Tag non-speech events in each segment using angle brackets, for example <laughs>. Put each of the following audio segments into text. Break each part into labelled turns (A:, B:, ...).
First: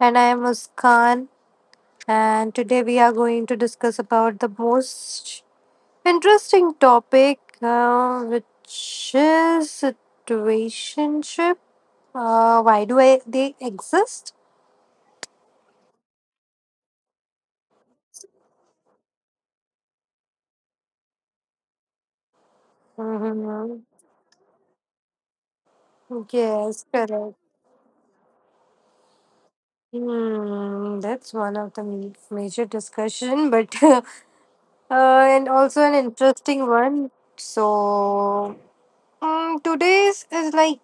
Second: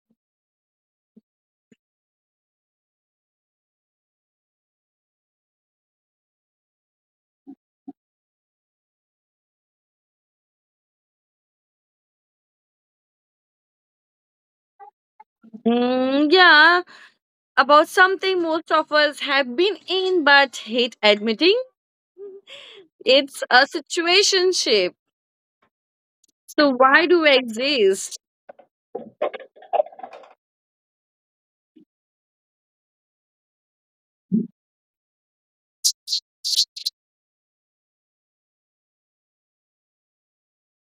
A: And I am Muskan. And today we are going to discuss about the most interesting topic, which is situationship. Why do they exist?
B: Yeah, about something most of us have been in but hate admitting. It's a
A: Mhm.
B: situationship. So,
A: Yes,
B: why do we
A: correct.
B: exist?
A: That's one of the major discussion, but <laughs> and also an interesting one. So today's is like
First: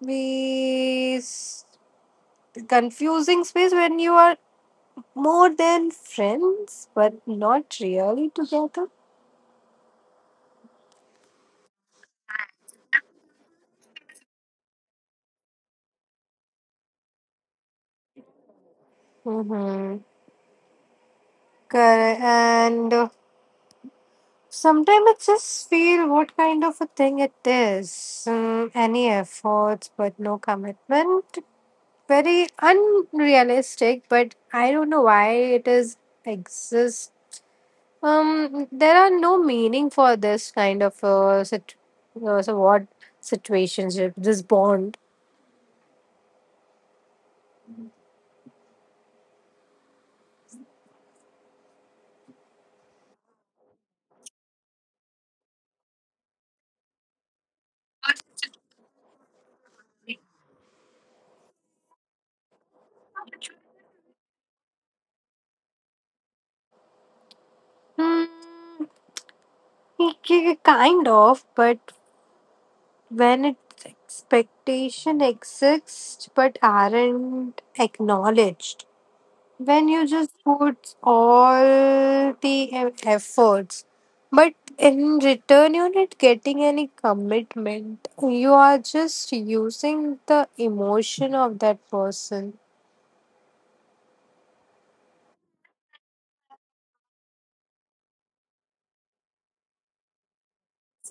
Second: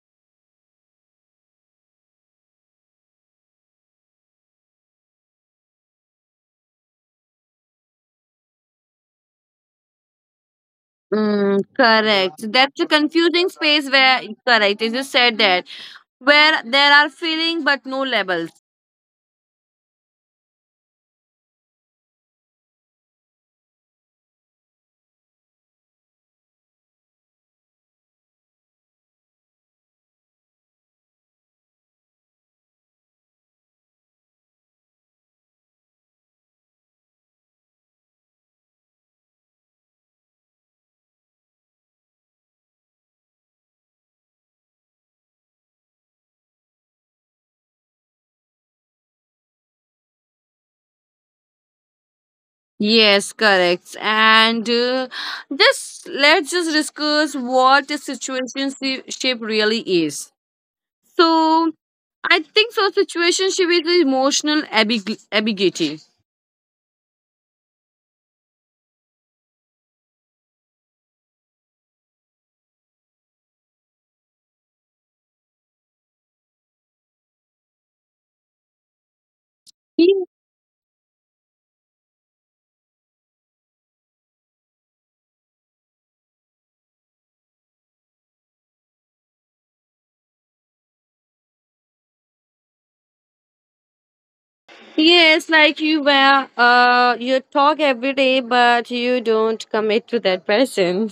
A: we confusing space when you are more than friends but not really together.
B: Mm, correct. That's a confusing space where, correct, you just said that, where there are feeling but no labels.
A: Mm-hmm. Correct. And sometimes I just feel what kind of a thing it is. Any efforts, but no commitment. Very unrealistic, but I don't know why it is exists. There are no meaning for this kind of sit- so what situationship, this bond.
B: Yes, correct. And just let's just discuss what a situationship really is. So I think so. Situationship is emotional ambiguity.
A: Hmm. Kind of, but when its expectation exists but aren't acknowledged, when you
B: Ye-
A: just put all the efforts, but in return you're not getting any commitment. You are just using the emotion of that person.
B: Yes, like you were, you talk every day, but you don't commit to that person.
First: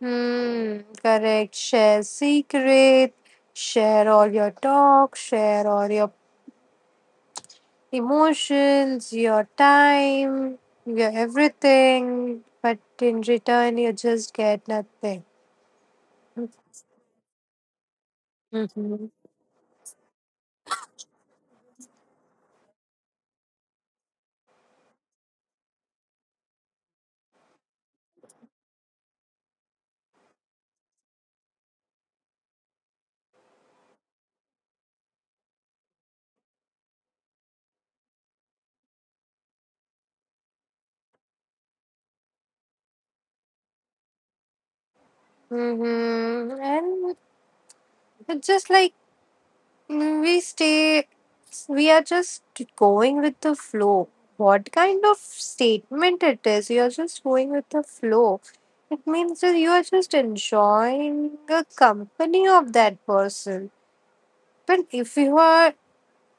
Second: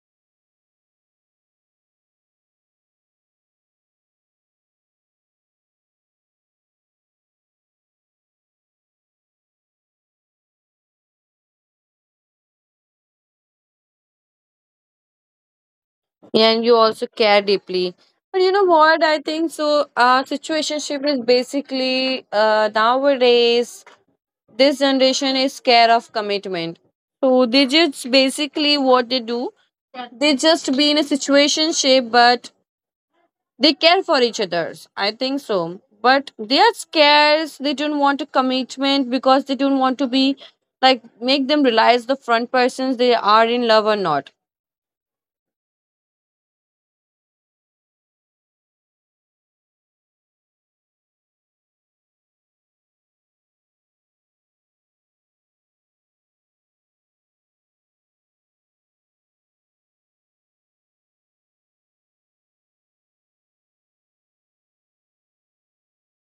A: Hmm, correct. Share secret, share all your talk, share all your emotions, your time, your everything, but in return, you just get nothing.
B: And you also care deeply. But you know what?
A: Mm-hmm.
B: I think so. Situationship is basically nowadays, this generation is scared of commitment. So they just basically what they do, they just be in a situationship, but they care for each others. I think so. But they are scarce. They don't want a commitment because they don't want to be like make them realize the front persons they are in love or not.
A: Mm-hmm. And it's just like mm, we stay, we are just going with the flow. What kind of statement it is? You are just going with the flow. It means that you are just enjoying the company of that person. But if you are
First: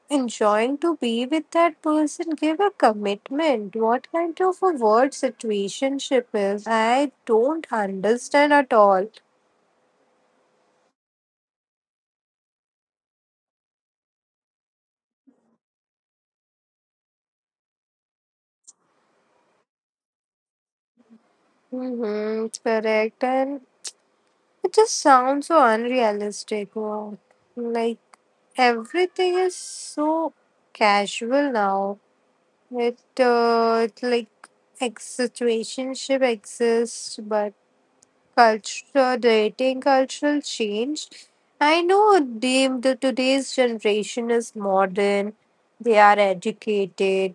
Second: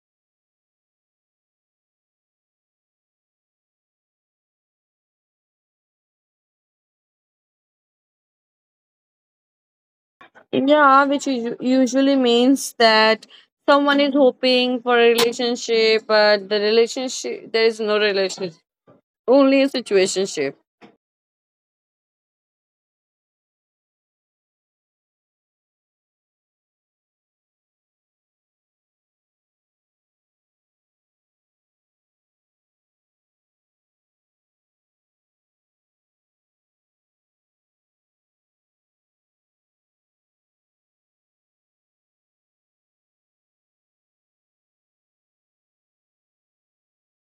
A: enjoying to be with that person give a commitment. What kind of a word situationship is? I don't understand at all.
B: Yeah, which usually means that someone is hoping for a relationship, but the relationship there is no relationship, only a situationship.
A: Mm-hmm, it's correct. And it just sounds so unrealistic. Wow. Like everything is so casual now. It's like ex situationship exists, but culture dating cultural change. I know they, the today's generation is modern, they are educated,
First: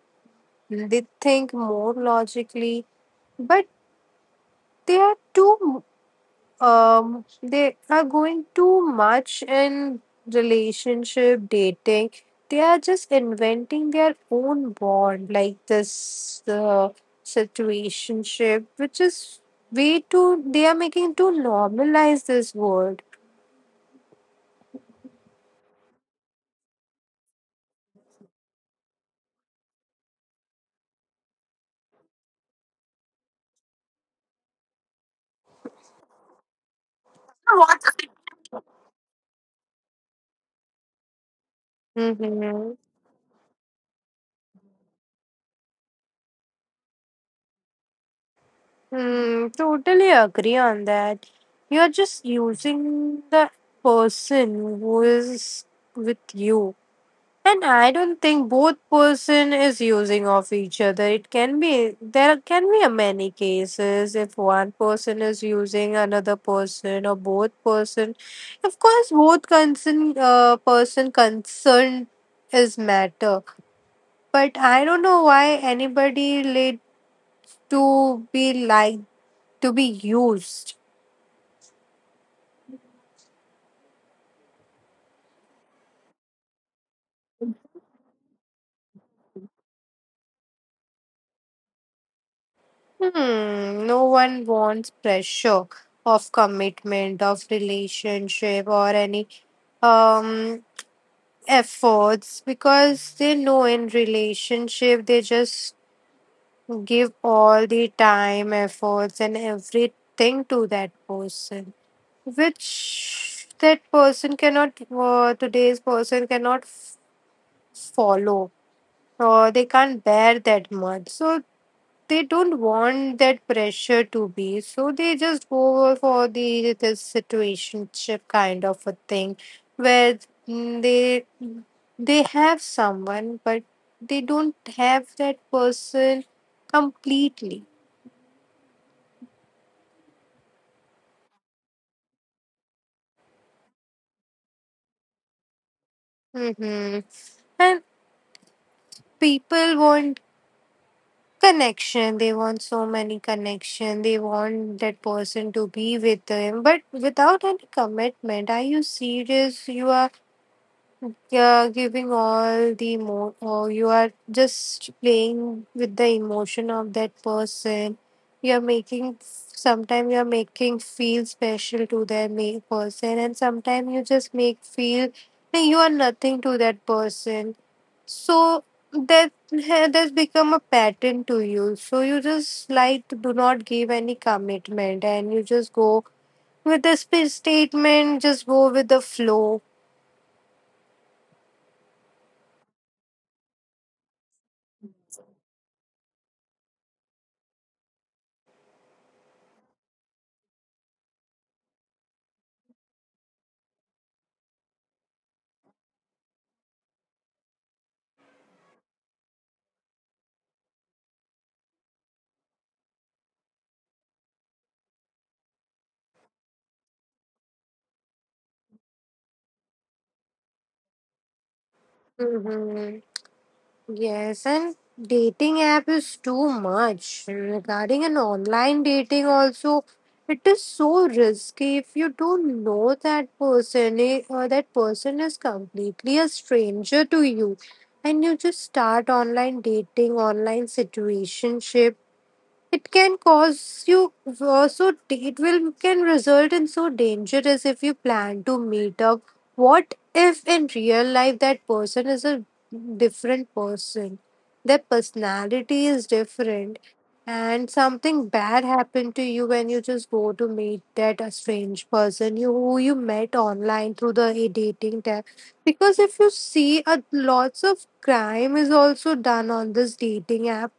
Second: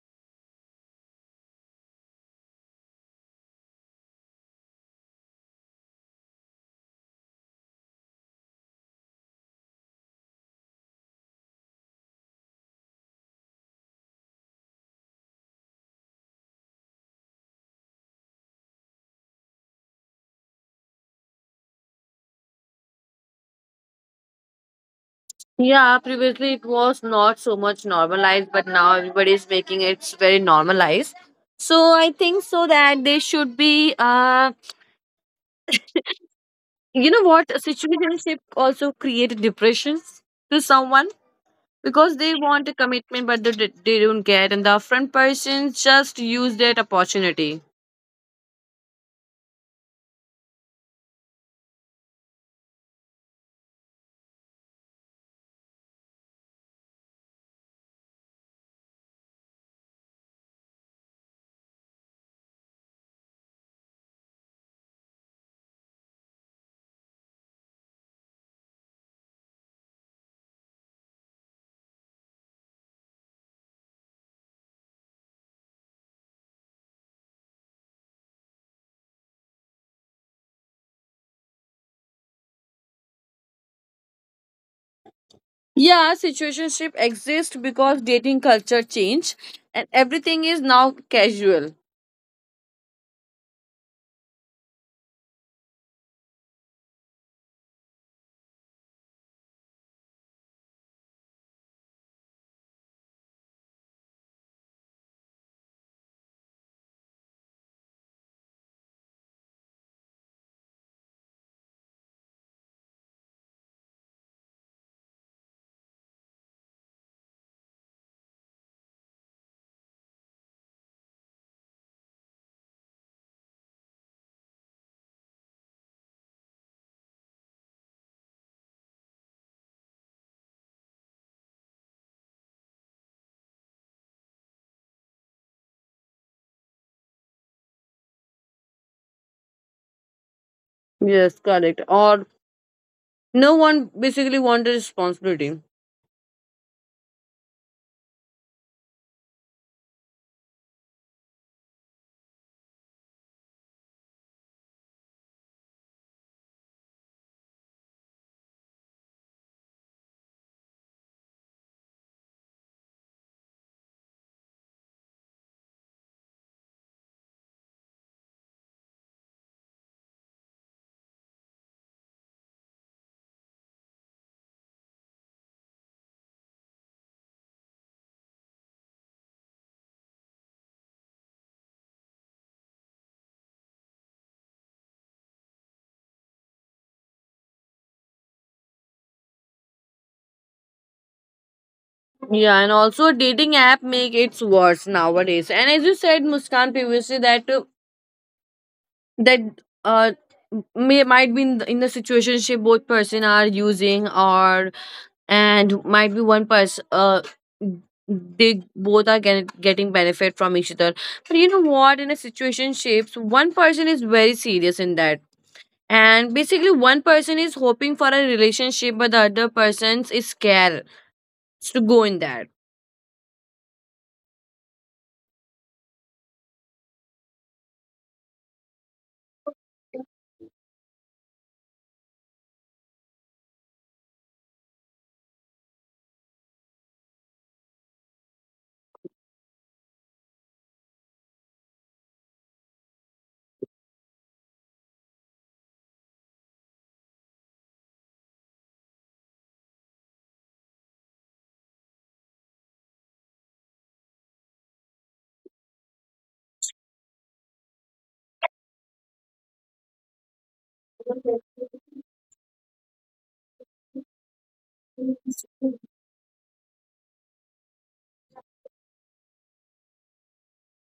A: they think more logically, but they are too, they are going too much in relationship dating. They are just inventing their own bond like this situationship, which is way too, they are making too normalize this word.
B: Yeah, previously it was not so much normalized, but now everybody is making it very normalized. So I think so that they should be you know what a situationship also create depressions to someone because they want
A: Mm-hmm.
B: a commitment but they don't get and the upfront person just use that opportunity.
A: Hmm, totally agree on that. You're just using the person who is with you. And I don't think both person is using of each other. It can be there can be a many cases if one person is using another person or both person. Of course, both concern person concerned is matter. But I don't know why anybody laid to be like to be used.
B: Yeah, situationship exists because dating culture change and everything is now casual.
A: Hmm, no one wants pressure of commitment, of relationship, or any um efforts because they know in relationship they just give all the time, efforts, and everything to that person, which that person cannot today's person cannot follow or they can't bear that much. So they don't want that pressure to be so they just go for the this situationship kind of a thing where mm, they they have someone but they don't have that person completely.
B: Yes, correct, or no one basically want the responsibility.
A: Hmm. And people want connection, they want so many connection, they want that person to be with them but without any commitment. Are you serious? You are, you're giving all the mo or you are just playing with the emotion of that person. You're making sometimes you're making feel special to that person, and sometimes you just make feel like you are nothing to that person. So that <laughs> that's become a pattern to you. So you just like do not give any commitment, and you just go with the statement. Just go with the flow.
B: Yeah, and also dating app make it worse nowadays and as you said, Muskan, previously that that uh may might be in in the situationship both person are using, or and might be one person they both are getting benefit from each other, but you know what in a situationships one person is very serious in that and basically one person is hoping for a relationship but the other person is scared to go in that.
A: Mm-hmm. Yes, and dating app is too much. Regarding an online dating also, it is so risky if you don't know that person or that person is completely a stranger to you and you just start online dating, online situationship. It can cause you also it will can result in so dangerous if you plan to meet up. What if in real life that person is a different person? Their personality is different and something bad happened to you when you just go to meet that a strange person you who you met online through the dating tab, because if you see a lots of crime is also done on this dating app.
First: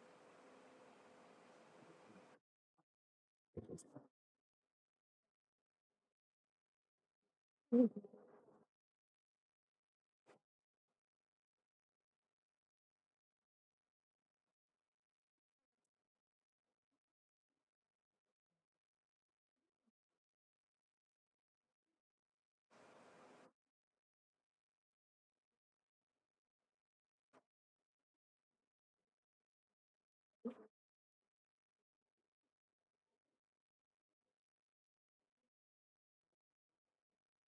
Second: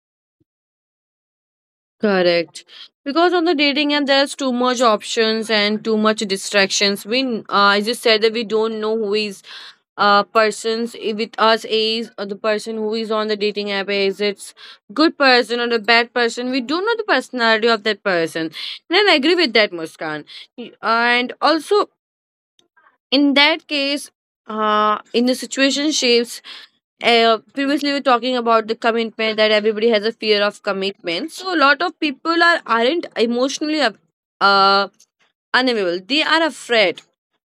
B: Correct, because on the dating app there's too much options and too much distractions. We I just said that we don't know who is persons with us is the person who is on the dating app is it's good person or the bad person, we don't know the personality of that person. And I agree with that, Muskan. And also in that case in the situation shapes, previously we were talking about the commitment that everybody has a fear of commitment, so a lot of people are aren't emotionally uh, unavailable, they are afraid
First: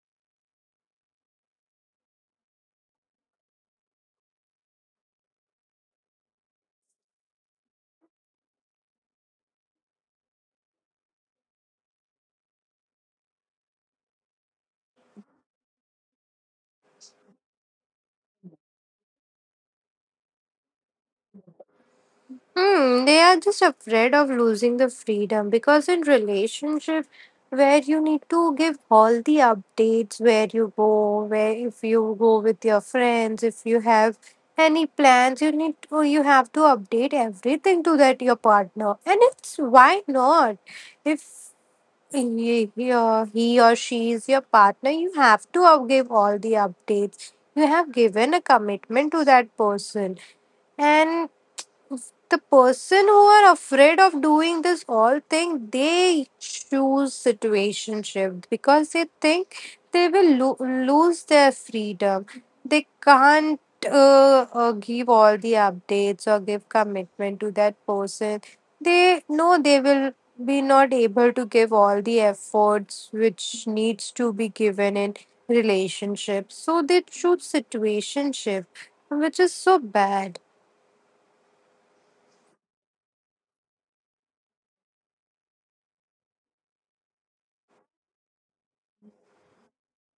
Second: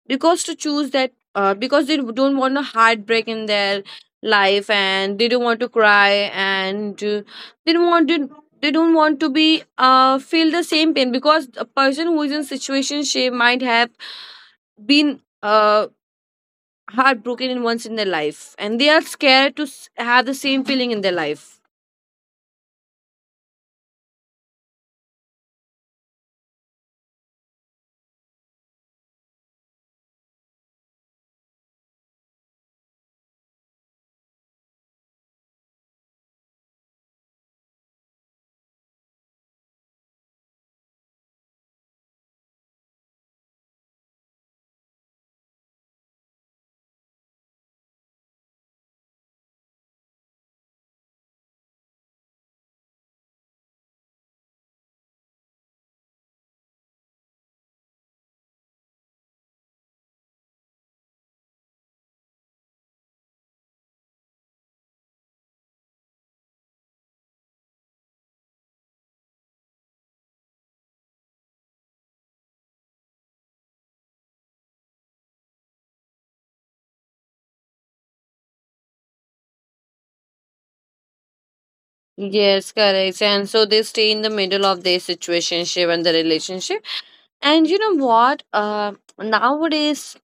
B: because to choose that because they don't want a heartbreak in their life and they don't want to cry and they don't want to they don't want to be feel the same pain, because a person who is in situation she might have been heartbroken in once in their life and they are scared to have the same feeling in their life.
A: Hmm, they are just afraid of losing the freedom because in relationship where you need to give all the updates where you go, where if you go with your friends, if you have any plans, you need to, you have to update everything to that your partner. And it's why not? If he or she is your partner, you have to give all the updates. You have given a commitment to that person, and the person who are afraid of doing this all thing, they choose situationship because they think they will lose their freedom, they can't give all the updates or give commitment to that person, they know they will be not able to give all the efforts which needs to be given in relationships, so they choose situationship, which is so bad.
B: Yes, correct. And so they stay in the middle of their situationship and the relationship. And you know what? Nowadays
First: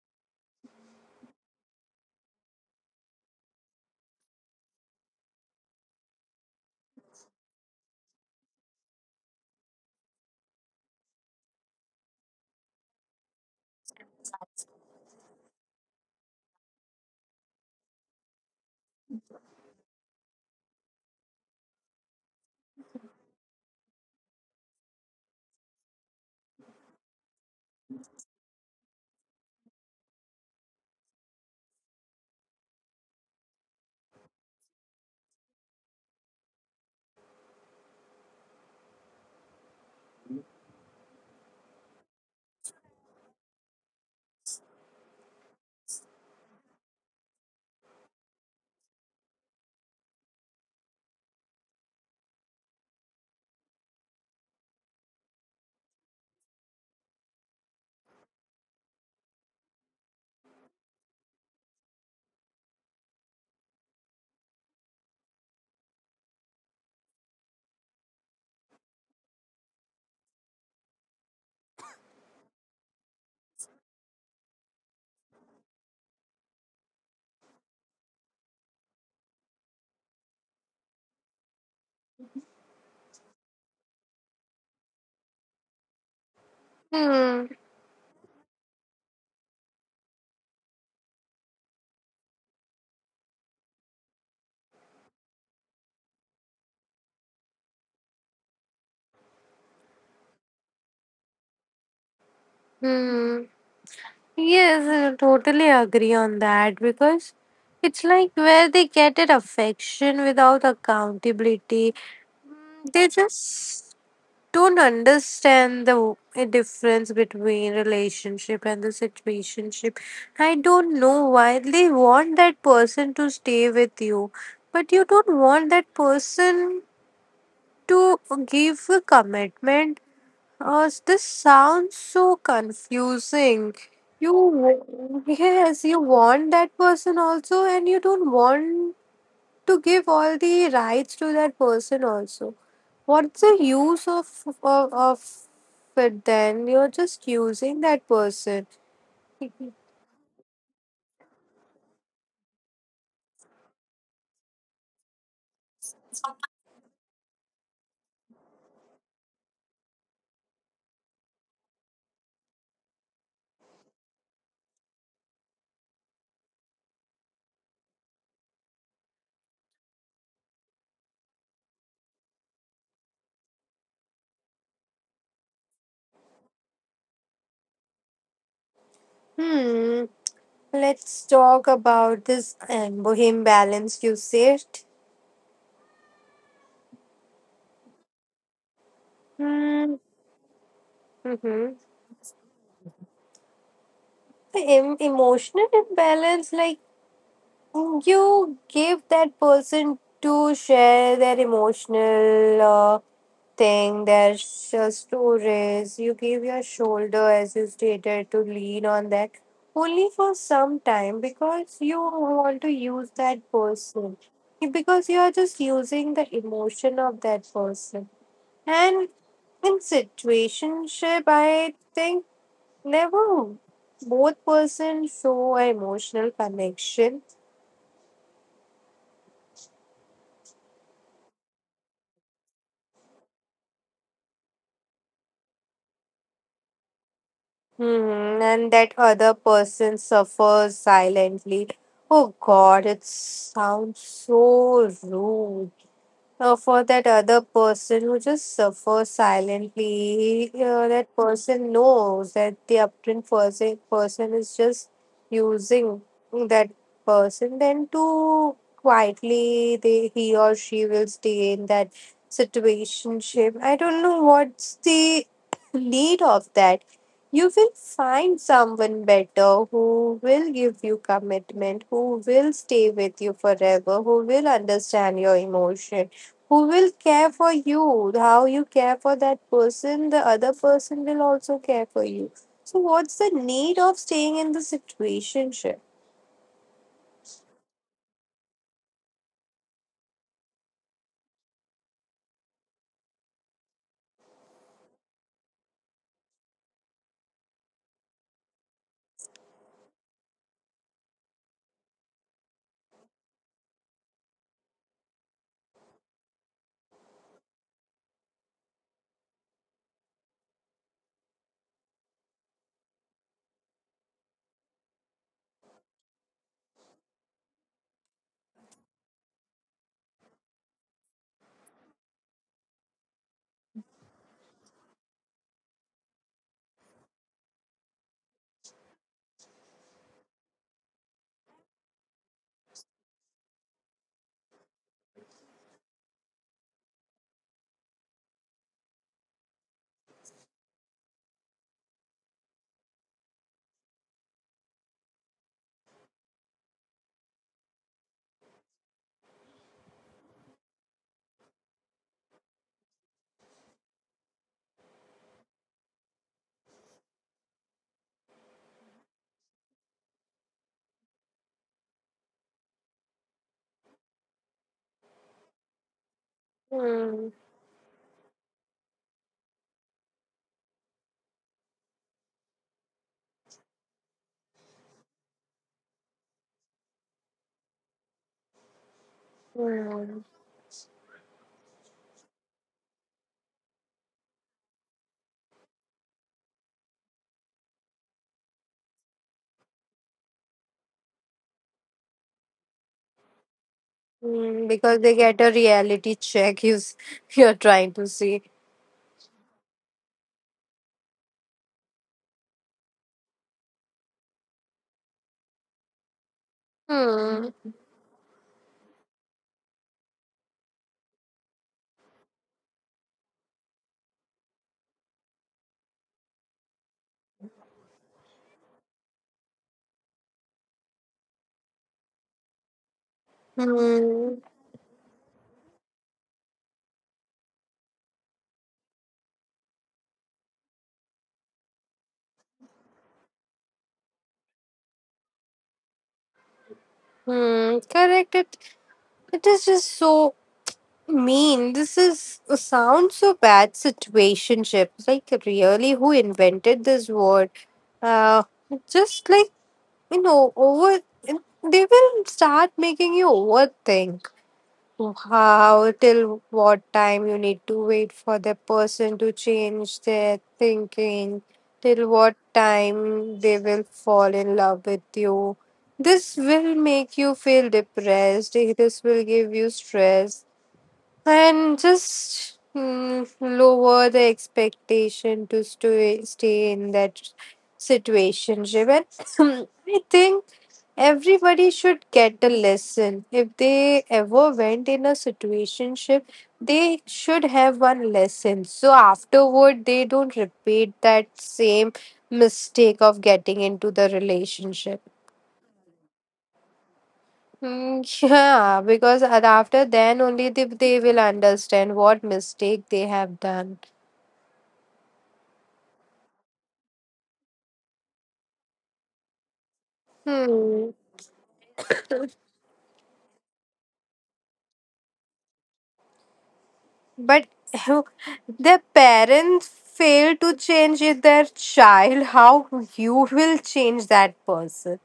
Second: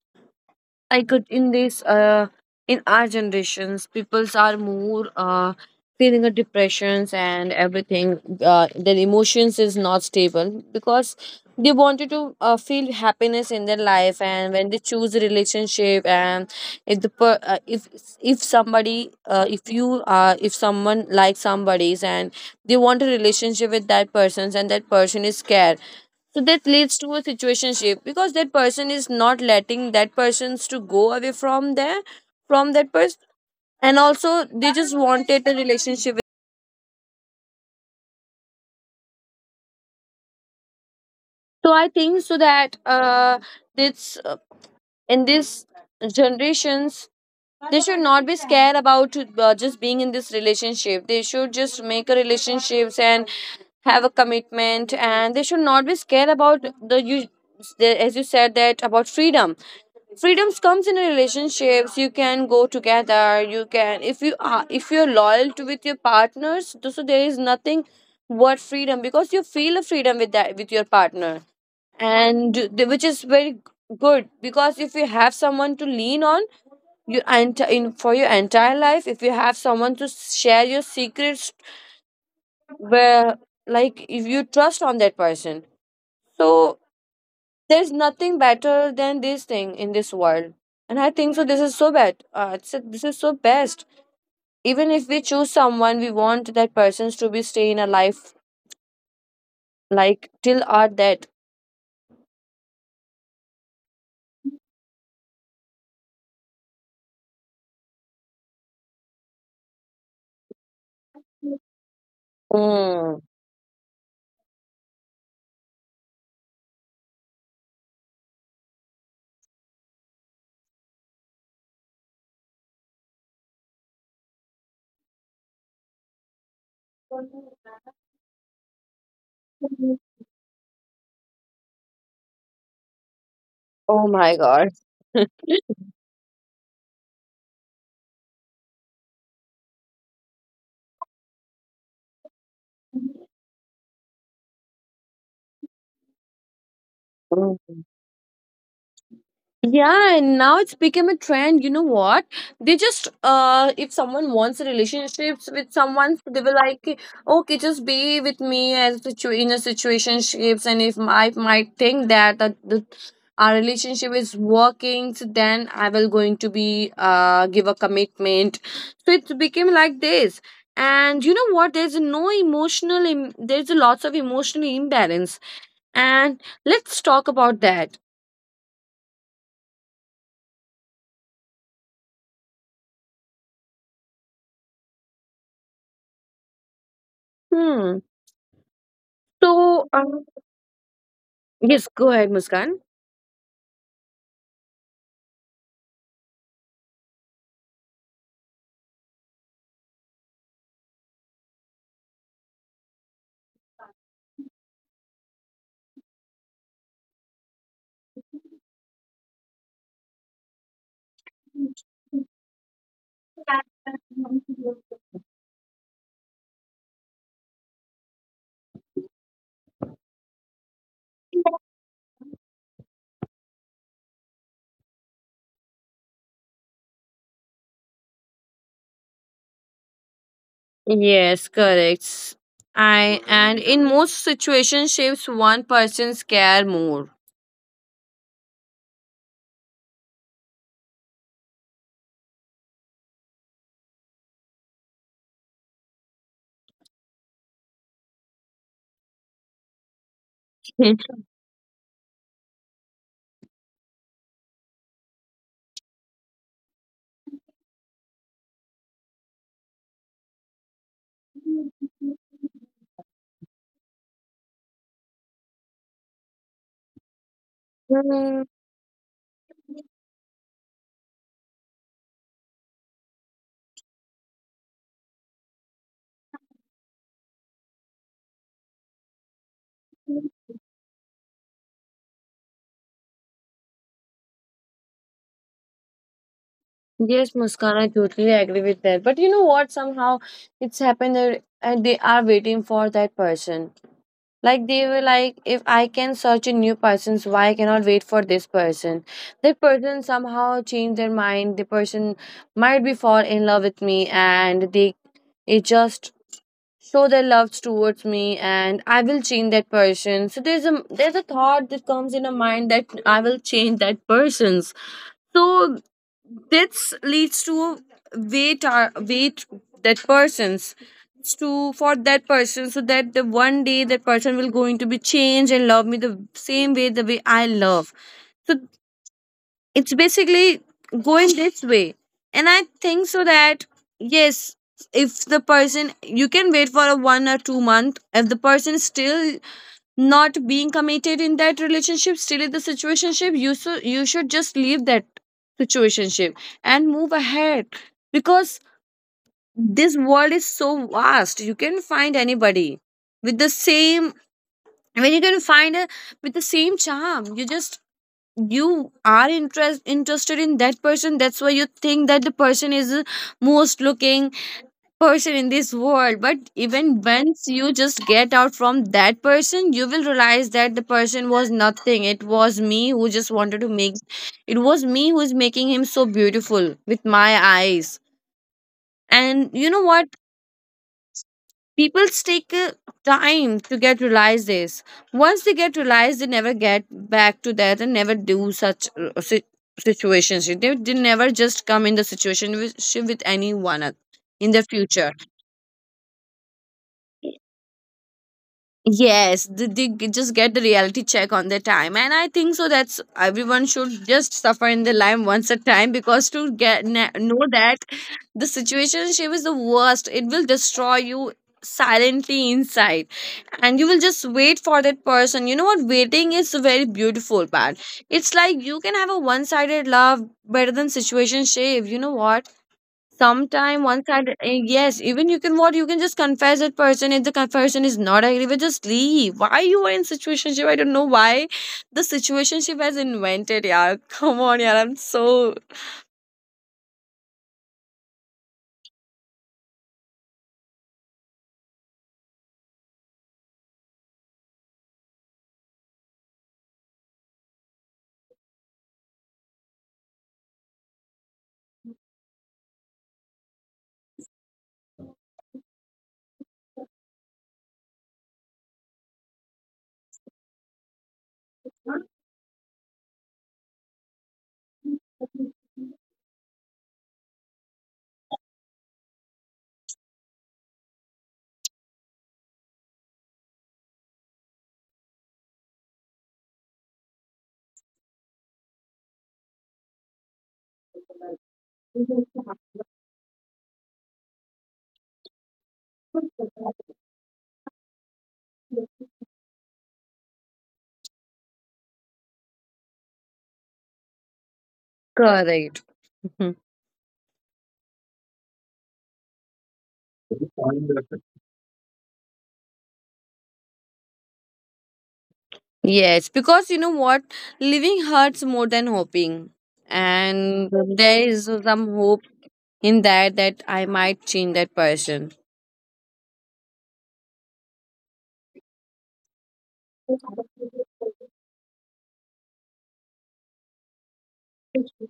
B: I could in this in our generations, peoples are more feeling a depressions and everything. Their emotions is not stable because they wanted to feel happiness in their life, and when they choose a relationship, and if the if somebody if you if someone likes somebody's and they want a relationship with that person's and that person is scared, so that leads to a situationship because that person is not letting that persons to go away from there from that person, and also they just wanted a relationship. So I think so that this in this generations they should not be scared about just being in this relationship, they should just make a relationships and have a commitment and they should not be scared about the you the, as you said that about freedom, freedoms comes in relationships, you can go together, you can if you are if you're loyal to with your partners so there is nothing worth freedom because you feel a freedom with that with your partner, and which is very good because if you have someone to lean on you in for your entire life, if you have someone to share your secrets where like if you trust on that person, so
A: Hmm.
B: there's nothing better than this thing in this world. And I think so this is so bad, it's this is so best. Even if we choose someone we want that persons to be stay in a life like till our death.
A: Hmm. Yes, I totally agree on that because it's like where they get at affection without accountability. They
B: Mm.
A: just don't understand the a difference between relationship and the situationship. I don't know why they want that person to stay with you, but you don't want that person to give a commitment. This sounds so confusing.
B: Oh
A: You,
B: my god.
A: yes, you want that person also, and you don't want to give all the rights to that person also. What's the use of of it then? You're just
B: <laughs>
A: using that person.
B: Yeah, and now it's become a trend. You know what? They just if someone wants relationships with someone, they were like, okay, just be with me as in a situationships, and if I might think that that the our relationship is working, so then I will going to be give a commitment. So it became like this. And you know what? There's no emotional there's a lots of emotional imbalance. And let's talk about that.
A: Hmm. Let's talk about this imbalance you said.
B: Hmm. So,
A: Hmm. Mm-hmm.
B: yes, go ahead, Muskan.
A: The emotional imbalance, like, you give that person to share their emotional thing, their stories. You give your shoulder, as you stated, to lean on that only for some time because you want to use that person. Because you are just using the emotion of that person. And in situationship, I think never both person show emotional connection.
B: Yes, correct. I and in most situationships, one person's care more.
A: Mhm, and that other person suffers silently. Oh God, it sounds so rude for that other person who just suffers silently.
B: <laughs>
A: That person knows that the upturned person is just using that person. Then to quietly, he or she will stay in that situationship. I don't know what's the need of that. You will
B: Hmm.
A: find someone better who will give you commitment, who will stay with you forever, who will understand your emotion, who will care for you? How you care for that person, the other person will also care for you. So, what's the need of staying in the situationship?
B: Yes, Muskan, I totally agree with that. But you know what? Somehow it's happened that they are waiting for that person. Like they were like, if I can search a new person, so why I cannot wait for this person? That person somehow changed their mind. The person might be fall in love with me, and they it just show their love towards me and I will change that person, so there's a thought that comes in a mind that I will change that person's. So this leads to wait that person's to for that person, so that the one day that person will going to be changed and love me the same way the way I love. So it's basically going this way, and I think so that yes, if the person you can wait for a 1 or 2 month if the person is still not being committed in that relationship, still in the situationship, you so you should just leave that situationship and move ahead, because this world is so vast, you can find anybody with the same when you can find a with the same charm. You just you are interested in that person, that's why you think that the person is the most looking person in this world, but even
A: Hmm.
B: once you just get out from that person you will realize that the person was nothing, it was me who just wanted to make, it was me who is making him so beautiful with my eyes. And you know what,
A: Hmm.
B: people take time to get realize this. Once they get realized they never get back to that and never do such situations, they never just come in the situation with anyone else in the
A: Hmm. Because
B: future.
A: they get a reality check you, <laughs> you're trying to see.
B: Yes, they just get the reality check on their time, and I think so that's everyone should just suffer in their life once a time, because to get know
A: Hmm.
B: that the situationship is the worst, it will destroy you silently inside and you will just wait for that person. You know what, waiting is a very beautiful part. It's like you can have a one-sided love better than situation shave. You know what, sometime one sided,
A: Hmm.
B: yes, even you can what you can just confess that person, if the confession is not agree with just leave. Why you are in situation ship? I don't know why the situation ship has invented, yeah. <laughs> Come on, yeah, I'm so
A: Hmm. Correct. It is just so mean. This is sounds so bad. Situationship. Like really, who invented this word? Uh, just like you know, over and they will start making you overthink how till what time you need to wait for the person to change their thinking, till what time they will fall in love with you. This will make you feel depressed, this will give you stress, and just lower the expectation to stay in that situation. And <clears throat> I think everybody should get a lesson. If they ever went in a situationship, they should have one lesson. So afterward, they don't repeat that same mistake of getting into the relationship.
B: correct. <laughs>
A: Mm, yeah, because after then only they will understand what mistake they have done.
B: Yes, because you know what? Living hurts more than hoping. And
A: Hmm.
B: there is some hope in that that I might change that person.
A: But <laughs> their parents fail to change it, their child, how you will change that person?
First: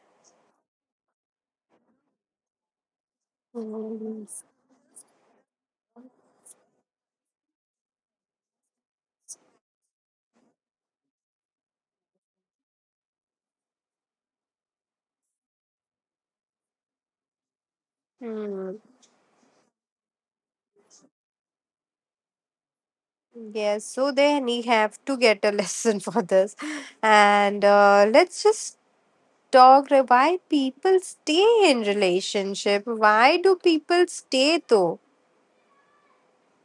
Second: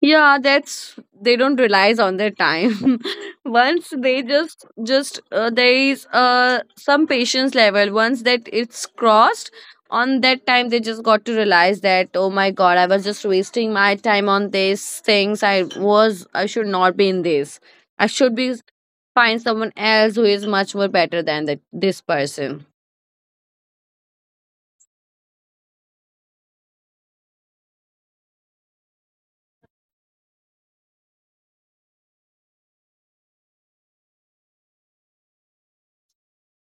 B: Yeah, that's they don't realize on their time. <laughs> Once they
A: Hmm.
B: just there is some patience level. Once that it's crossed, on that time they just got to realize that oh my god, I was just wasting my time on these things. I was I should not be in this. I should be
A: Hmm.
B: find someone else who is much more better than that this person.
A: Yes, so they need have to get a lesson <laughs> for this. And let's just talk why people stay in relationship. Why do people stay though?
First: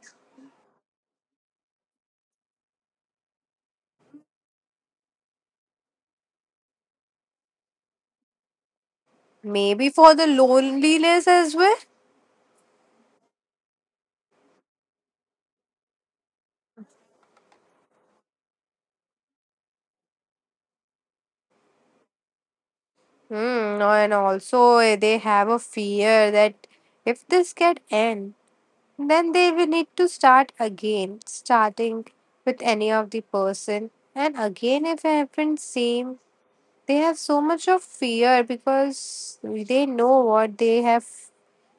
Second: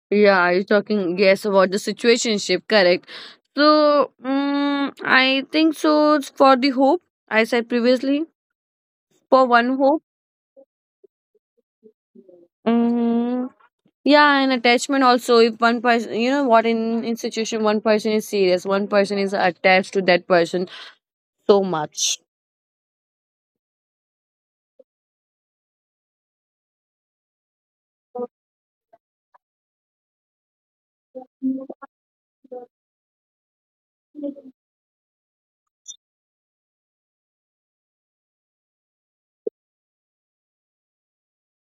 B: Yeah, you're talking yes about the situationship, correct? So, mm I think so. It's for the hope, I said previously, for one
A: Maybe
B: hope.
A: for the loneliness as well.
B: Mm, yeah, and attachment also. If one person, you know what, in situation, one person is serious, one person is attached to that person so much.
A: Hmm, and also they have a fear that if this get end, then they will need to start again, starting with any of the person. And again, if it happens same, they have so much of fear because they know what they have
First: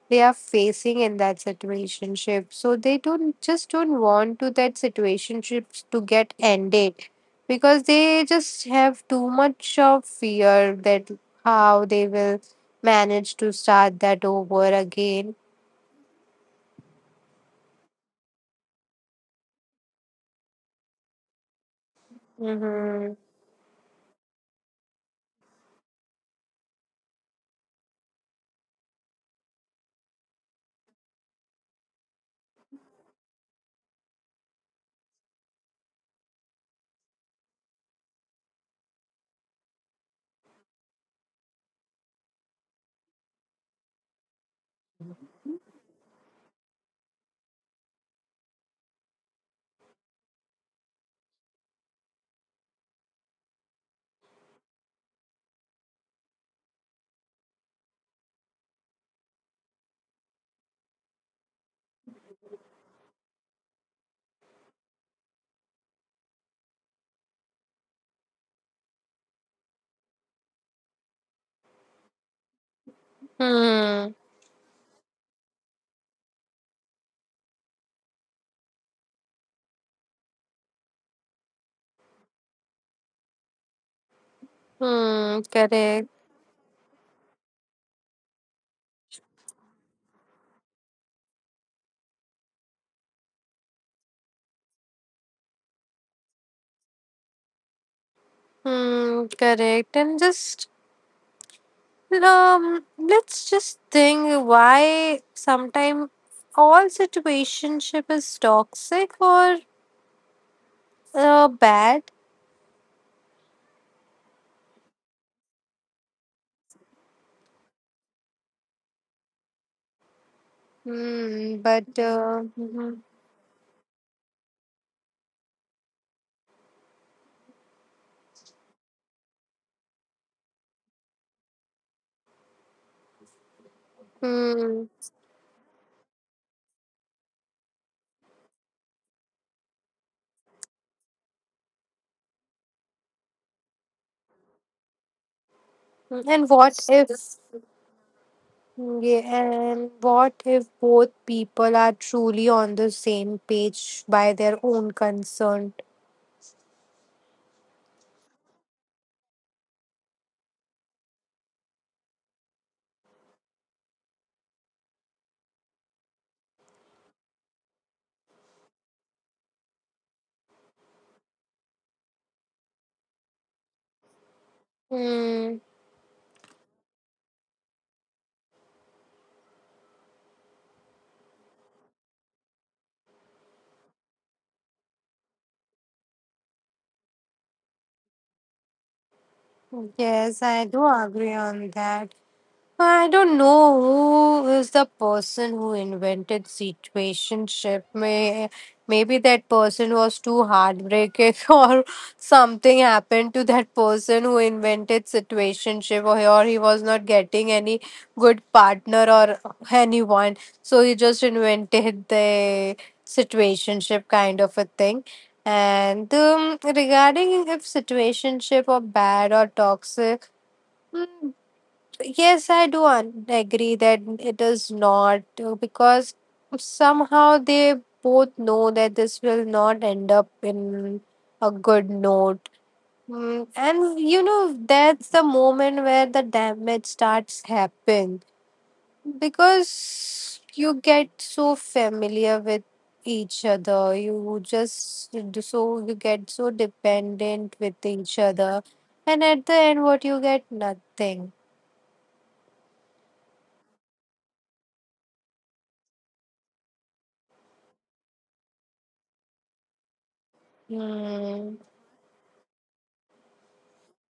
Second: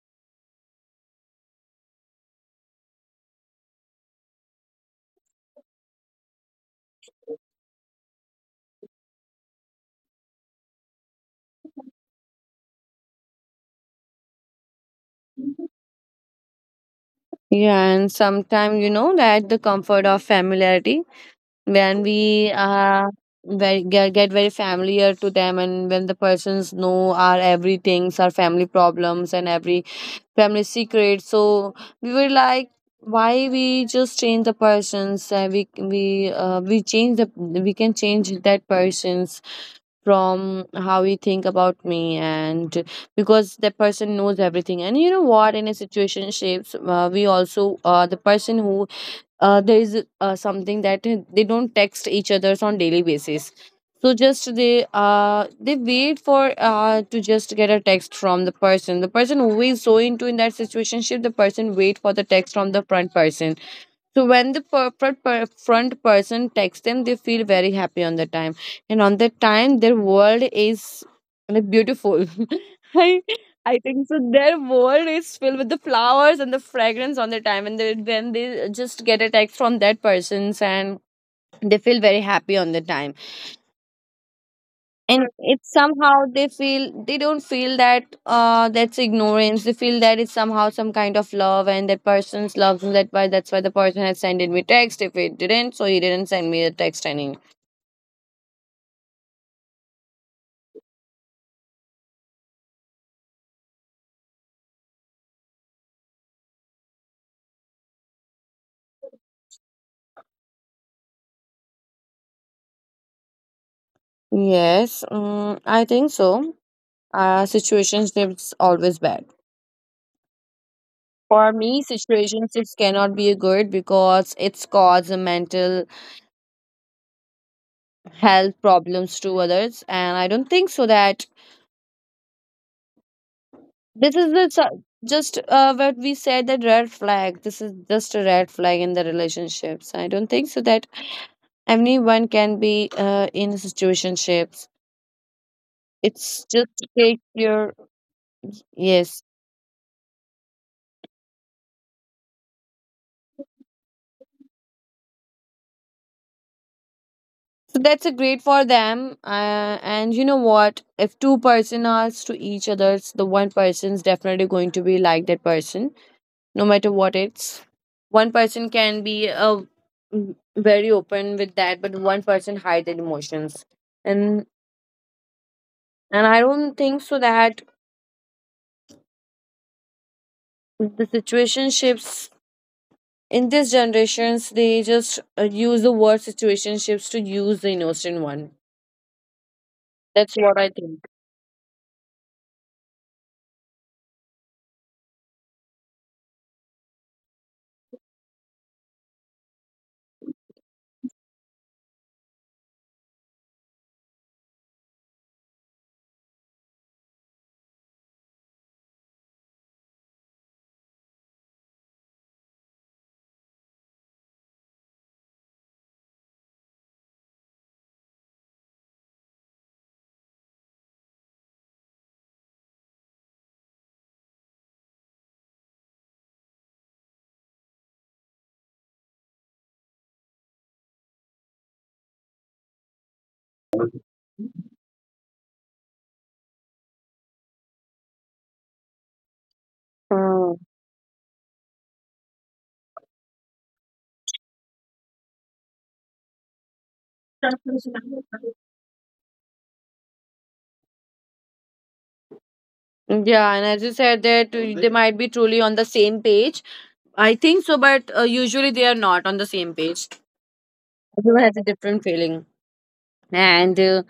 A: they are facing in that situationship, so they don't just don't want to that situationships to get ended because they just have too much of fear that how they will manage to start that over again.
B: Yeah, and sometimes you know that the comfort of familiarity when we
A: Mm-hmm.
B: get very familiar to them. And when the persons know our everything's, our family problems and every family secret, so we were like, why we just change the persons? We can change that persons from how he think about me. And because the person knows everything. And you know what, in a situation shapes, we also the person who there is something that they don't text each others on daily basis. So just they wait for to just get a text from the person, the person who is so into in that situationship. The person wait for the text from the front person. So when the front person texts them, they feel very happy on the time, and on that time, their world is like beautiful. <laughs> I I think
A: Hmm.
B: so. Their world is filled with the flowers and the fragrance on the time, and they, when they just get a text from that person's, and they feel very happy on the time. And
A: Hmm,
B: it's
A: correct.
B: somehow they don't feel that that's ignorance. They feel that it's somehow some kind of love and that person's love, and that's why the person has sent me text. If it didn't so he didn't send me a text any.
A: Hmm, correct. And just let's just think why sometimes all situationship is toxic or bad.
B: Yes, I think so. Situationships always bad. For
A: Hmm,
B: me
A: but
B: situationships
A: mhm.
B: cannot be good because it's cause mental health problems to others. And I don't think so that, this is
A: Hmm.
B: just what we said, that red flag. This is just a red flag in the relationships. I don't think so that anyone can be in situationships. It's
A: And
B: just
A: what
B: take
A: if?
B: your. Yes.
A: Yeah, and what if both people are truly on the same page by their own concern?
B: So that's a great for them. And you know what, if two-person are to each other's, the one person's definitely going to be like that person, no matter what it's. One person can be very open with that, but one person hide their emotions. and
A: Hmm.
B: and I don't think so that the situationships in these generations, they just use the word situationships to use the innocent one. That's
A: Yes,
B: what
A: I
B: I
A: do
B: think.
A: agree on that. I don't know who is the person who invented situationship. Maybe that person was too heartbreaking <laughs> or something happened to that person who invented situationship or he was not getting any good partner or anyone. So he just invented the situationship kind of a thing. And regarding if situationship are bad or toxic, mm, yes, I do agree that it is not because somehow they both know that this will not end up in a good note. Mm, and you know, that's the moment where the damage starts happening because
B: Mm.
A: you get so familiar with each other, you just so you get so dependent with each other, and at the end, what you get nothing.
B: Yeah, and as you said that they might be truly on the same page. I think so, but usually they are not on the same page. Everyone has
A: Hmm.
B: a different feeling, and uh,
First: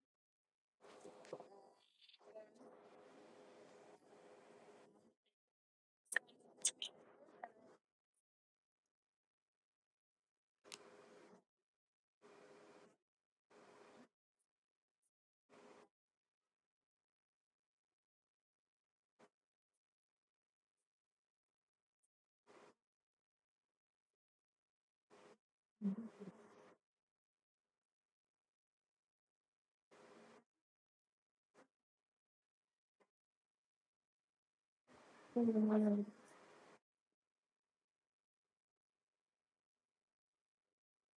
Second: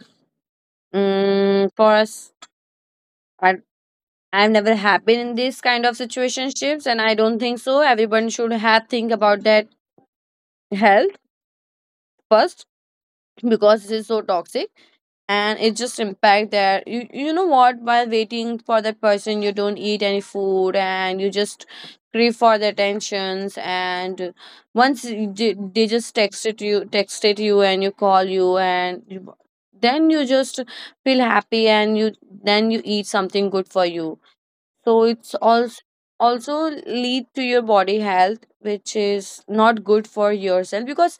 B: mm, for us, I I've never happened in this kind of situationships. And I don't think so. Everyone should have think about that health first because it is so toxic. And it just impact that you know what, while waiting for that person, you don't eat any food, and you just crave for the attentions. And once they just texted you, and you call you, and you, then you just feel happy, and you then you eat something good for you. So it's
A: Mm-hmm.
B: also lead to your body health, which is not good for yourself. Because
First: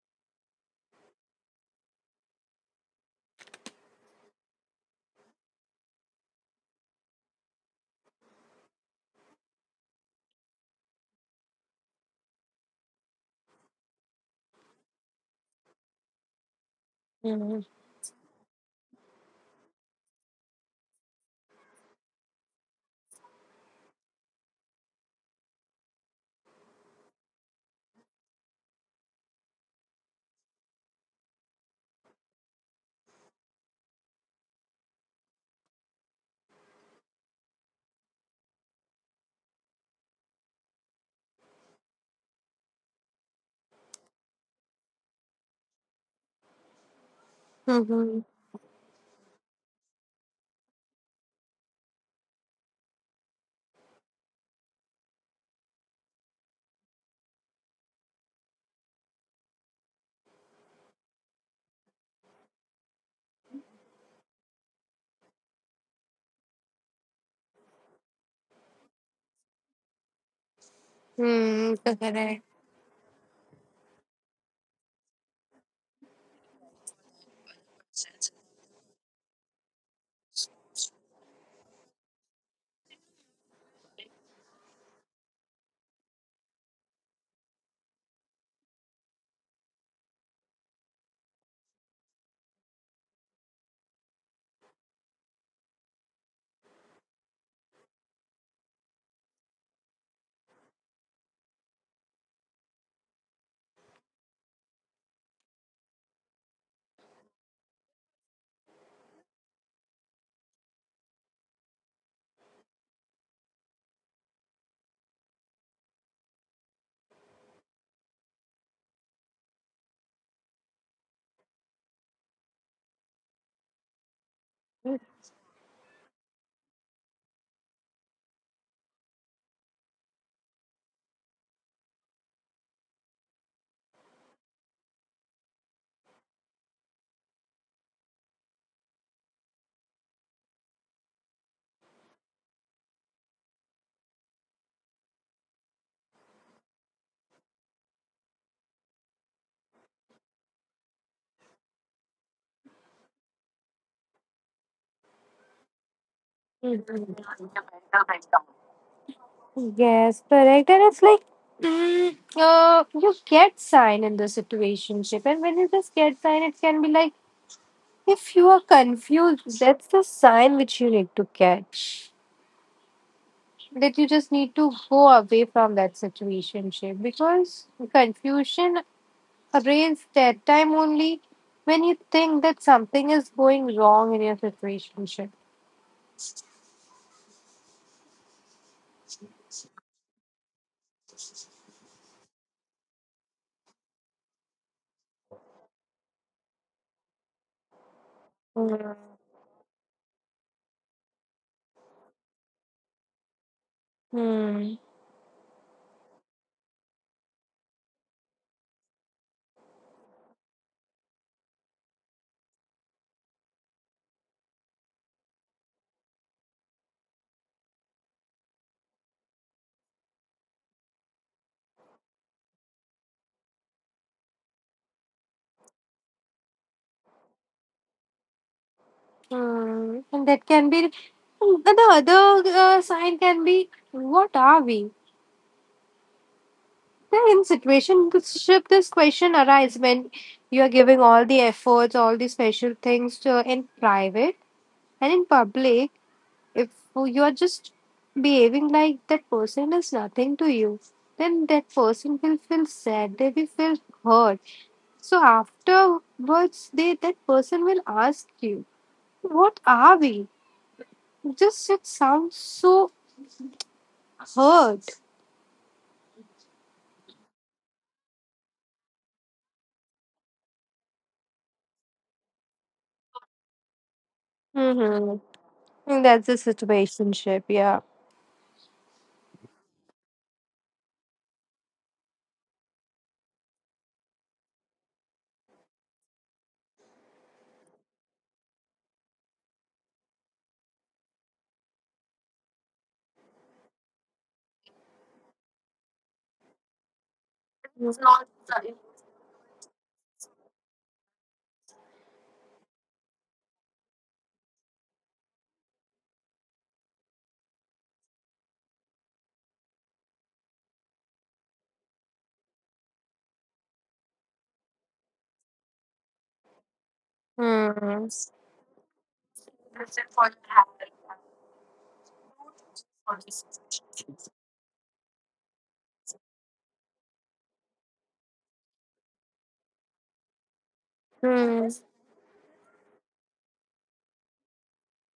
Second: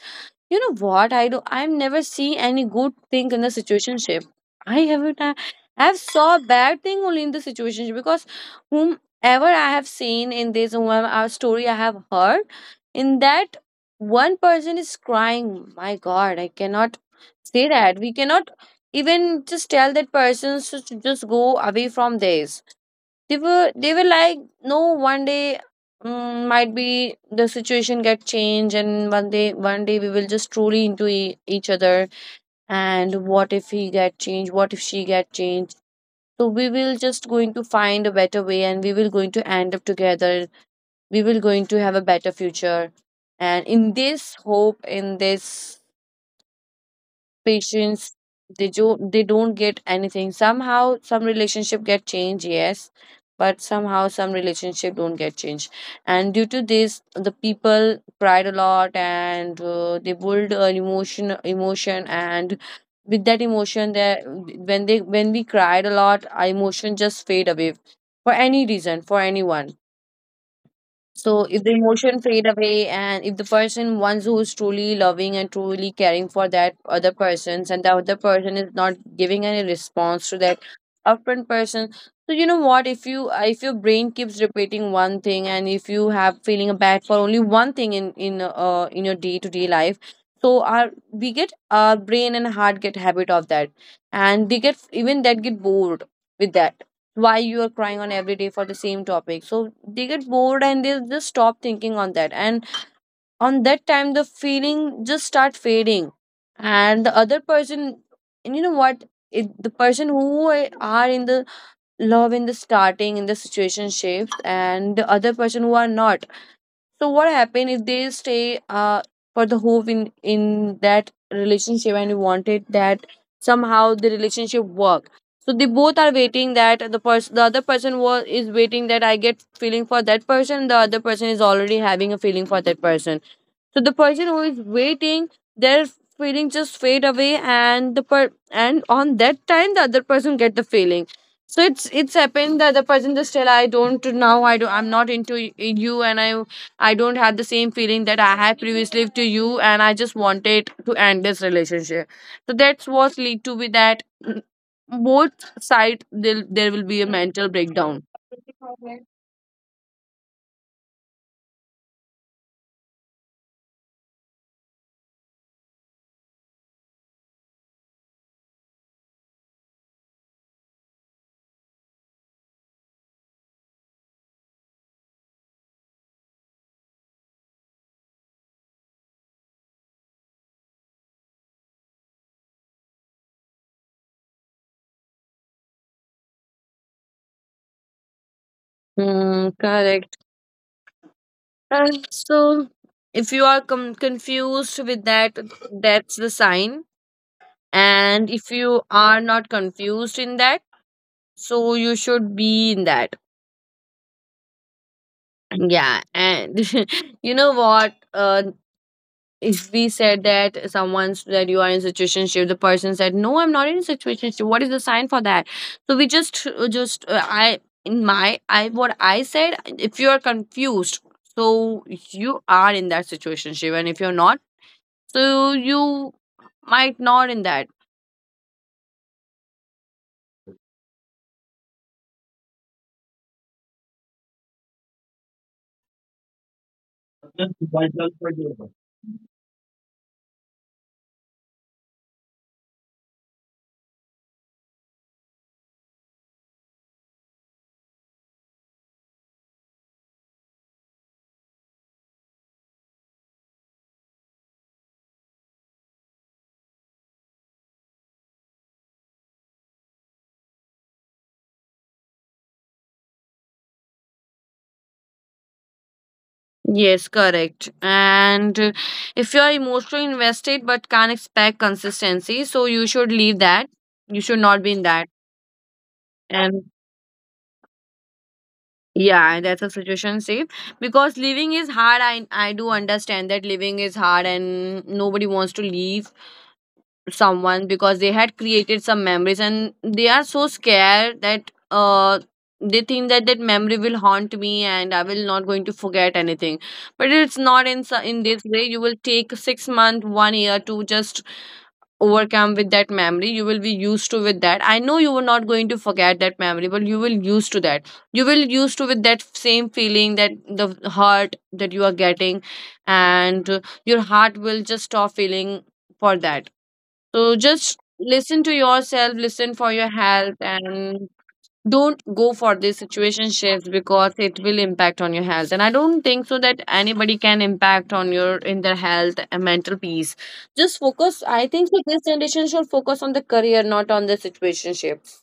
B: you know what? I do. I've never seen any good thing in the situationship. I haven't. I have saw bad thing only in the situationship, because whomever I have seen in this, our story I have heard, in that, one person is crying. My God, I cannot say that. We cannot even just tell that person to just go away from this. They were like, no, one day, might be the situation get changed. And one day, one day, we will just truly into each other. And what if he get changed? What if she get changed? So we will just going to find a better way, and we will going to end up together. We will going to have a better future. And in this hope, in this patience,
A: Mm-hmm.
B: they do they don't get anything. Somehow some relationship get changed, yes, but somehow some relationship don't get changed. And due to this, the people cried a lot. And they build an emotion. And with that emotion that, when we cried a lot, our emotion just fade away for any reason, for anyone. So if the emotion fade
A: Correct.
B: away, and if the person ones who is truly loving and truly caring for that other persons, and the other person is not giving any response to that upfront person. So you know what, if your brain keeps repeating one thing, and if you have feeling bad for only one thing, in your day to day life, so our we get our brain and heart get habit of that. And they get, even that get bored with that. Why you are crying on every day for the same topic? So they get bored, and they just stop thinking on that. And on that time the feeling just start fading, and the other person. And you know what, the person who are in the love in the starting in the situationships, and the other person who are not. So what happened if they stay uh for the hope in that relationship, and you wanted that somehow the relationship work. So they both are waiting, that the person, the other person was is waiting that I get feeling for that person. The other person is already having a feeling for that person. So the person who is waiting, their feeling just fade away, and and on that time the other person get the feeling. So it's happened that the person just tell, I don't, I'm not into you. And I don't have the same feeling that I had previously to you, and I just wanted to end this relationship. So that's what lead to be that, both side, there will
A: Hmm.
B: be a mental breakdown.
A: Yes, correct. And it's like, you get sign in the situationship, and when you just get sign, it can be like, if you are confused, that's the sign which you need to catch. That you just need to go away from that situationship because confusion arises that time only when you think that something is going wrong in your situationship.
B: Hmm, correct. And so, if you are confused with that, that's the sign. And if you are not confused in that, so you should be in that.
A: Mm.
B: Yeah. And <laughs> you know what? If we said that someone said you are in situationship, the person said, "No, I'm not in situationship." What is the sign for that? So we just I in my I what I said. If you are confused, so you are in that situationship, and if you're not, so you might not in that.
A: Mm, and that can be and the other sign can be what are we? Then in situation this ship this question arise when you are giving all the efforts, all the special things to in private and in public. If you are just behaving like that person is nothing to you, then that person will feel sad. They will feel hurt. So afterwards, they that person will ask you, "What are we?" Just it sounds so hurt.
B: Yes, correct. And if you are emotionally invested but can't expect consistency, so you should leave that. You should not be in that.
A: Mm-hmm. And that's a
B: And
A: situationship, yeah.
B: yeah, that's a situation safe, because living is hard. I do understand that living is hard, and nobody wants to leave someone because they had created some memories, and they are so scared that they think that that memory will haunt me, and I will not going to forget anything. But it's not,
A: It's
B: in
A: not.
B: this way you will take 6 month 1 year to just overcome with that memory. You will be used to with that. I know you were not going to forget that memory, but you will used to that. You will used to with that same feeling, that the hurt that you are getting. And your heart will just stop feeling for that. So just
A: Mm.
B: listen to yourself, listen for your health, and don't go for these situationships because it will impact on your health. And I don't think so that anybody can impact on your, in their health and mental peace. Just focus. I think
A: Hmm.
B: so this generation should focus on the career, not on the situationships.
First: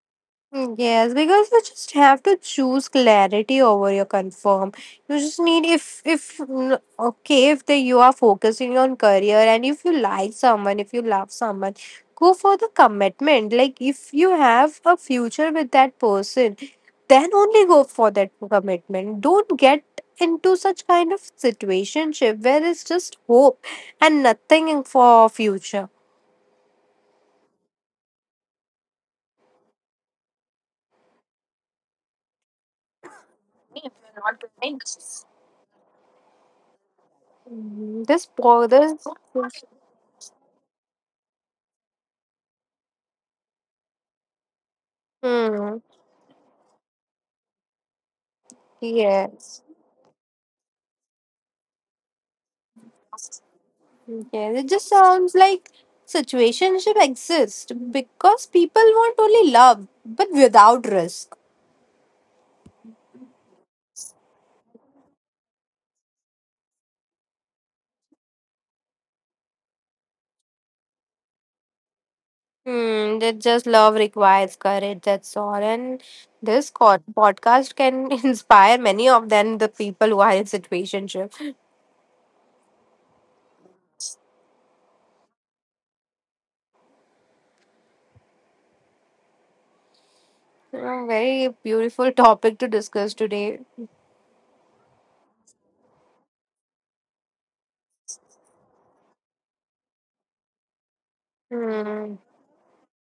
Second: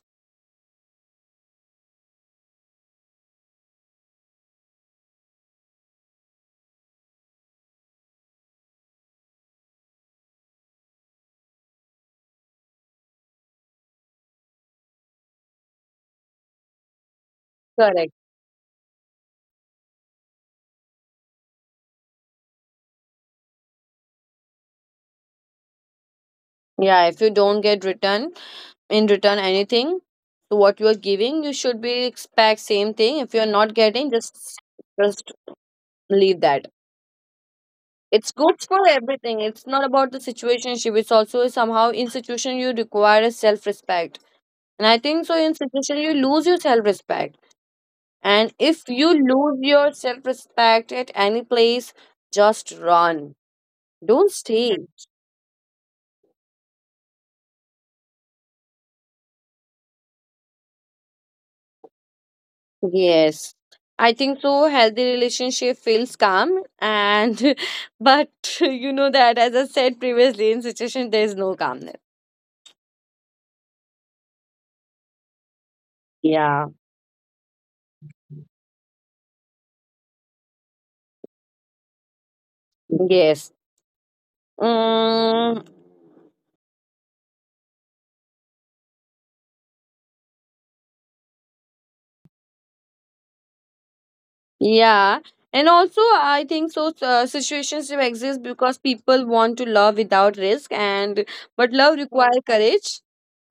A: Mm, yes, because you just have to choose clarity over your confirm. You just need if mm, okay if the you are focusing on career and if you like someone, if you love someone, go for the commitment. Like if you have a future with that person, then only go for
B: Correct.
A: that commitment. Don't get into such kind of situationship where it's just hope and nothing for future.
B: Yeah. If you don't get return, in return anything to what you are giving, you should be expect same thing. If you are not getting, just leave that.
A: Mm, this
B: It's good for
A: bothers.
B: everything. It's not about the situationship. It's also somehow, in situation you require a self respect. And I think so in
A: Hmm.
B: situation you lose your self respect. And if you lose
A: Yes.
B: your self respect at any place, just run. Don't
A: Yes, it
B: stay.
A: just sounds like situationship exists because people want only love, but without risk.
B: Yes. I think so healthy relationship feels calm, and <laughs> but <laughs> you know that, as I said previously, in situation there is no calmness.
A: Hmm, that just love requires courage, that's all. And
B: Yeah.
A: this podcast can <laughs> inspire many of them, the people who are in situationship.
B: Yes. Mm,
A: A very beautiful topic to discuss today.
B: yeah, and also I think so. Situations do exist because people want to love without risk, and but love requires
A: Hmm.
B: courage.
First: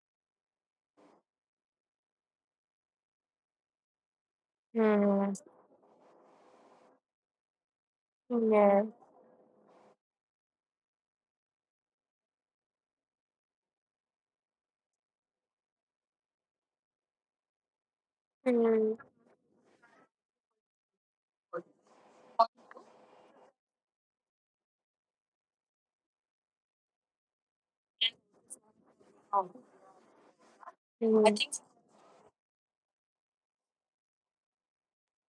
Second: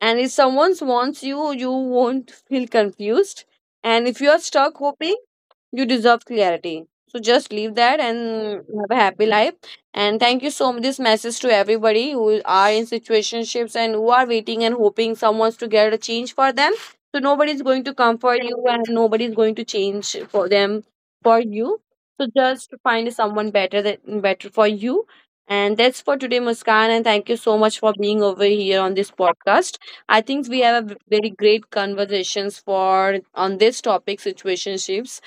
B: And if someone wants you, you won't feel confused. And if you are stuck hoping,
A: Hmm.
B: you deserve clarity. So just leave that and
A: Yeah.
B: have a happy life. And thank you so much. This message to everybody who are in situationships and who are waiting and hoping someone's to get a change for them. So nobody's going to comfort you, and
A: Hmm.
B: nobody's going to change for them, for you. So just find someone better that better for you. And that's for today, Muskan. And thank you so much for being over here on this podcast. I think we have a
A: Hmm.
B: very great conversations for on this topic, situationships.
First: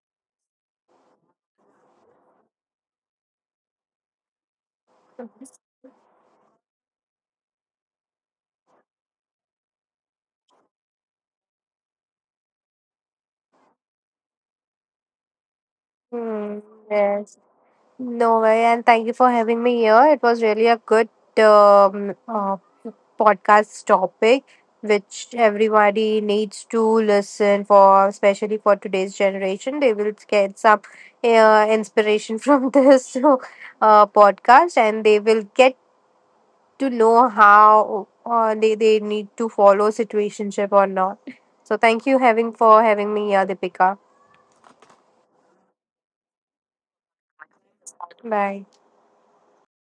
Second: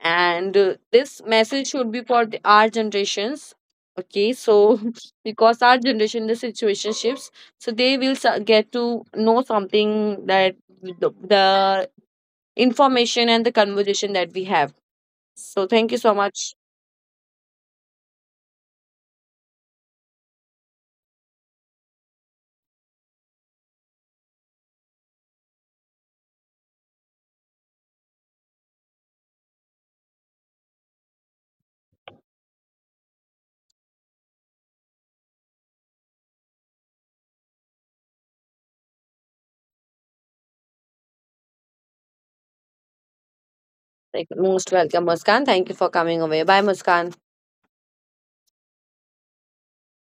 B: And this message should be for our generations, okay? So <laughs> because our generation the situationships, so they will get to know something, that the information and the conversation that we have. So thank you so
A: Hmm.
B: much.
A: Yes. No way, and thank you for having me here. It was really a good um, uh, podcast topic, which everybody needs to listen for, especially for today's generation. They will get some inspiration from <laughs> this podcast, and they will get to know how they need to follow situationship or not. So, thank you having for having me here, Deepika.
B: Like, most welcome, Muskan. Thank you for coming away. Bye, Muskan.
A: Bye.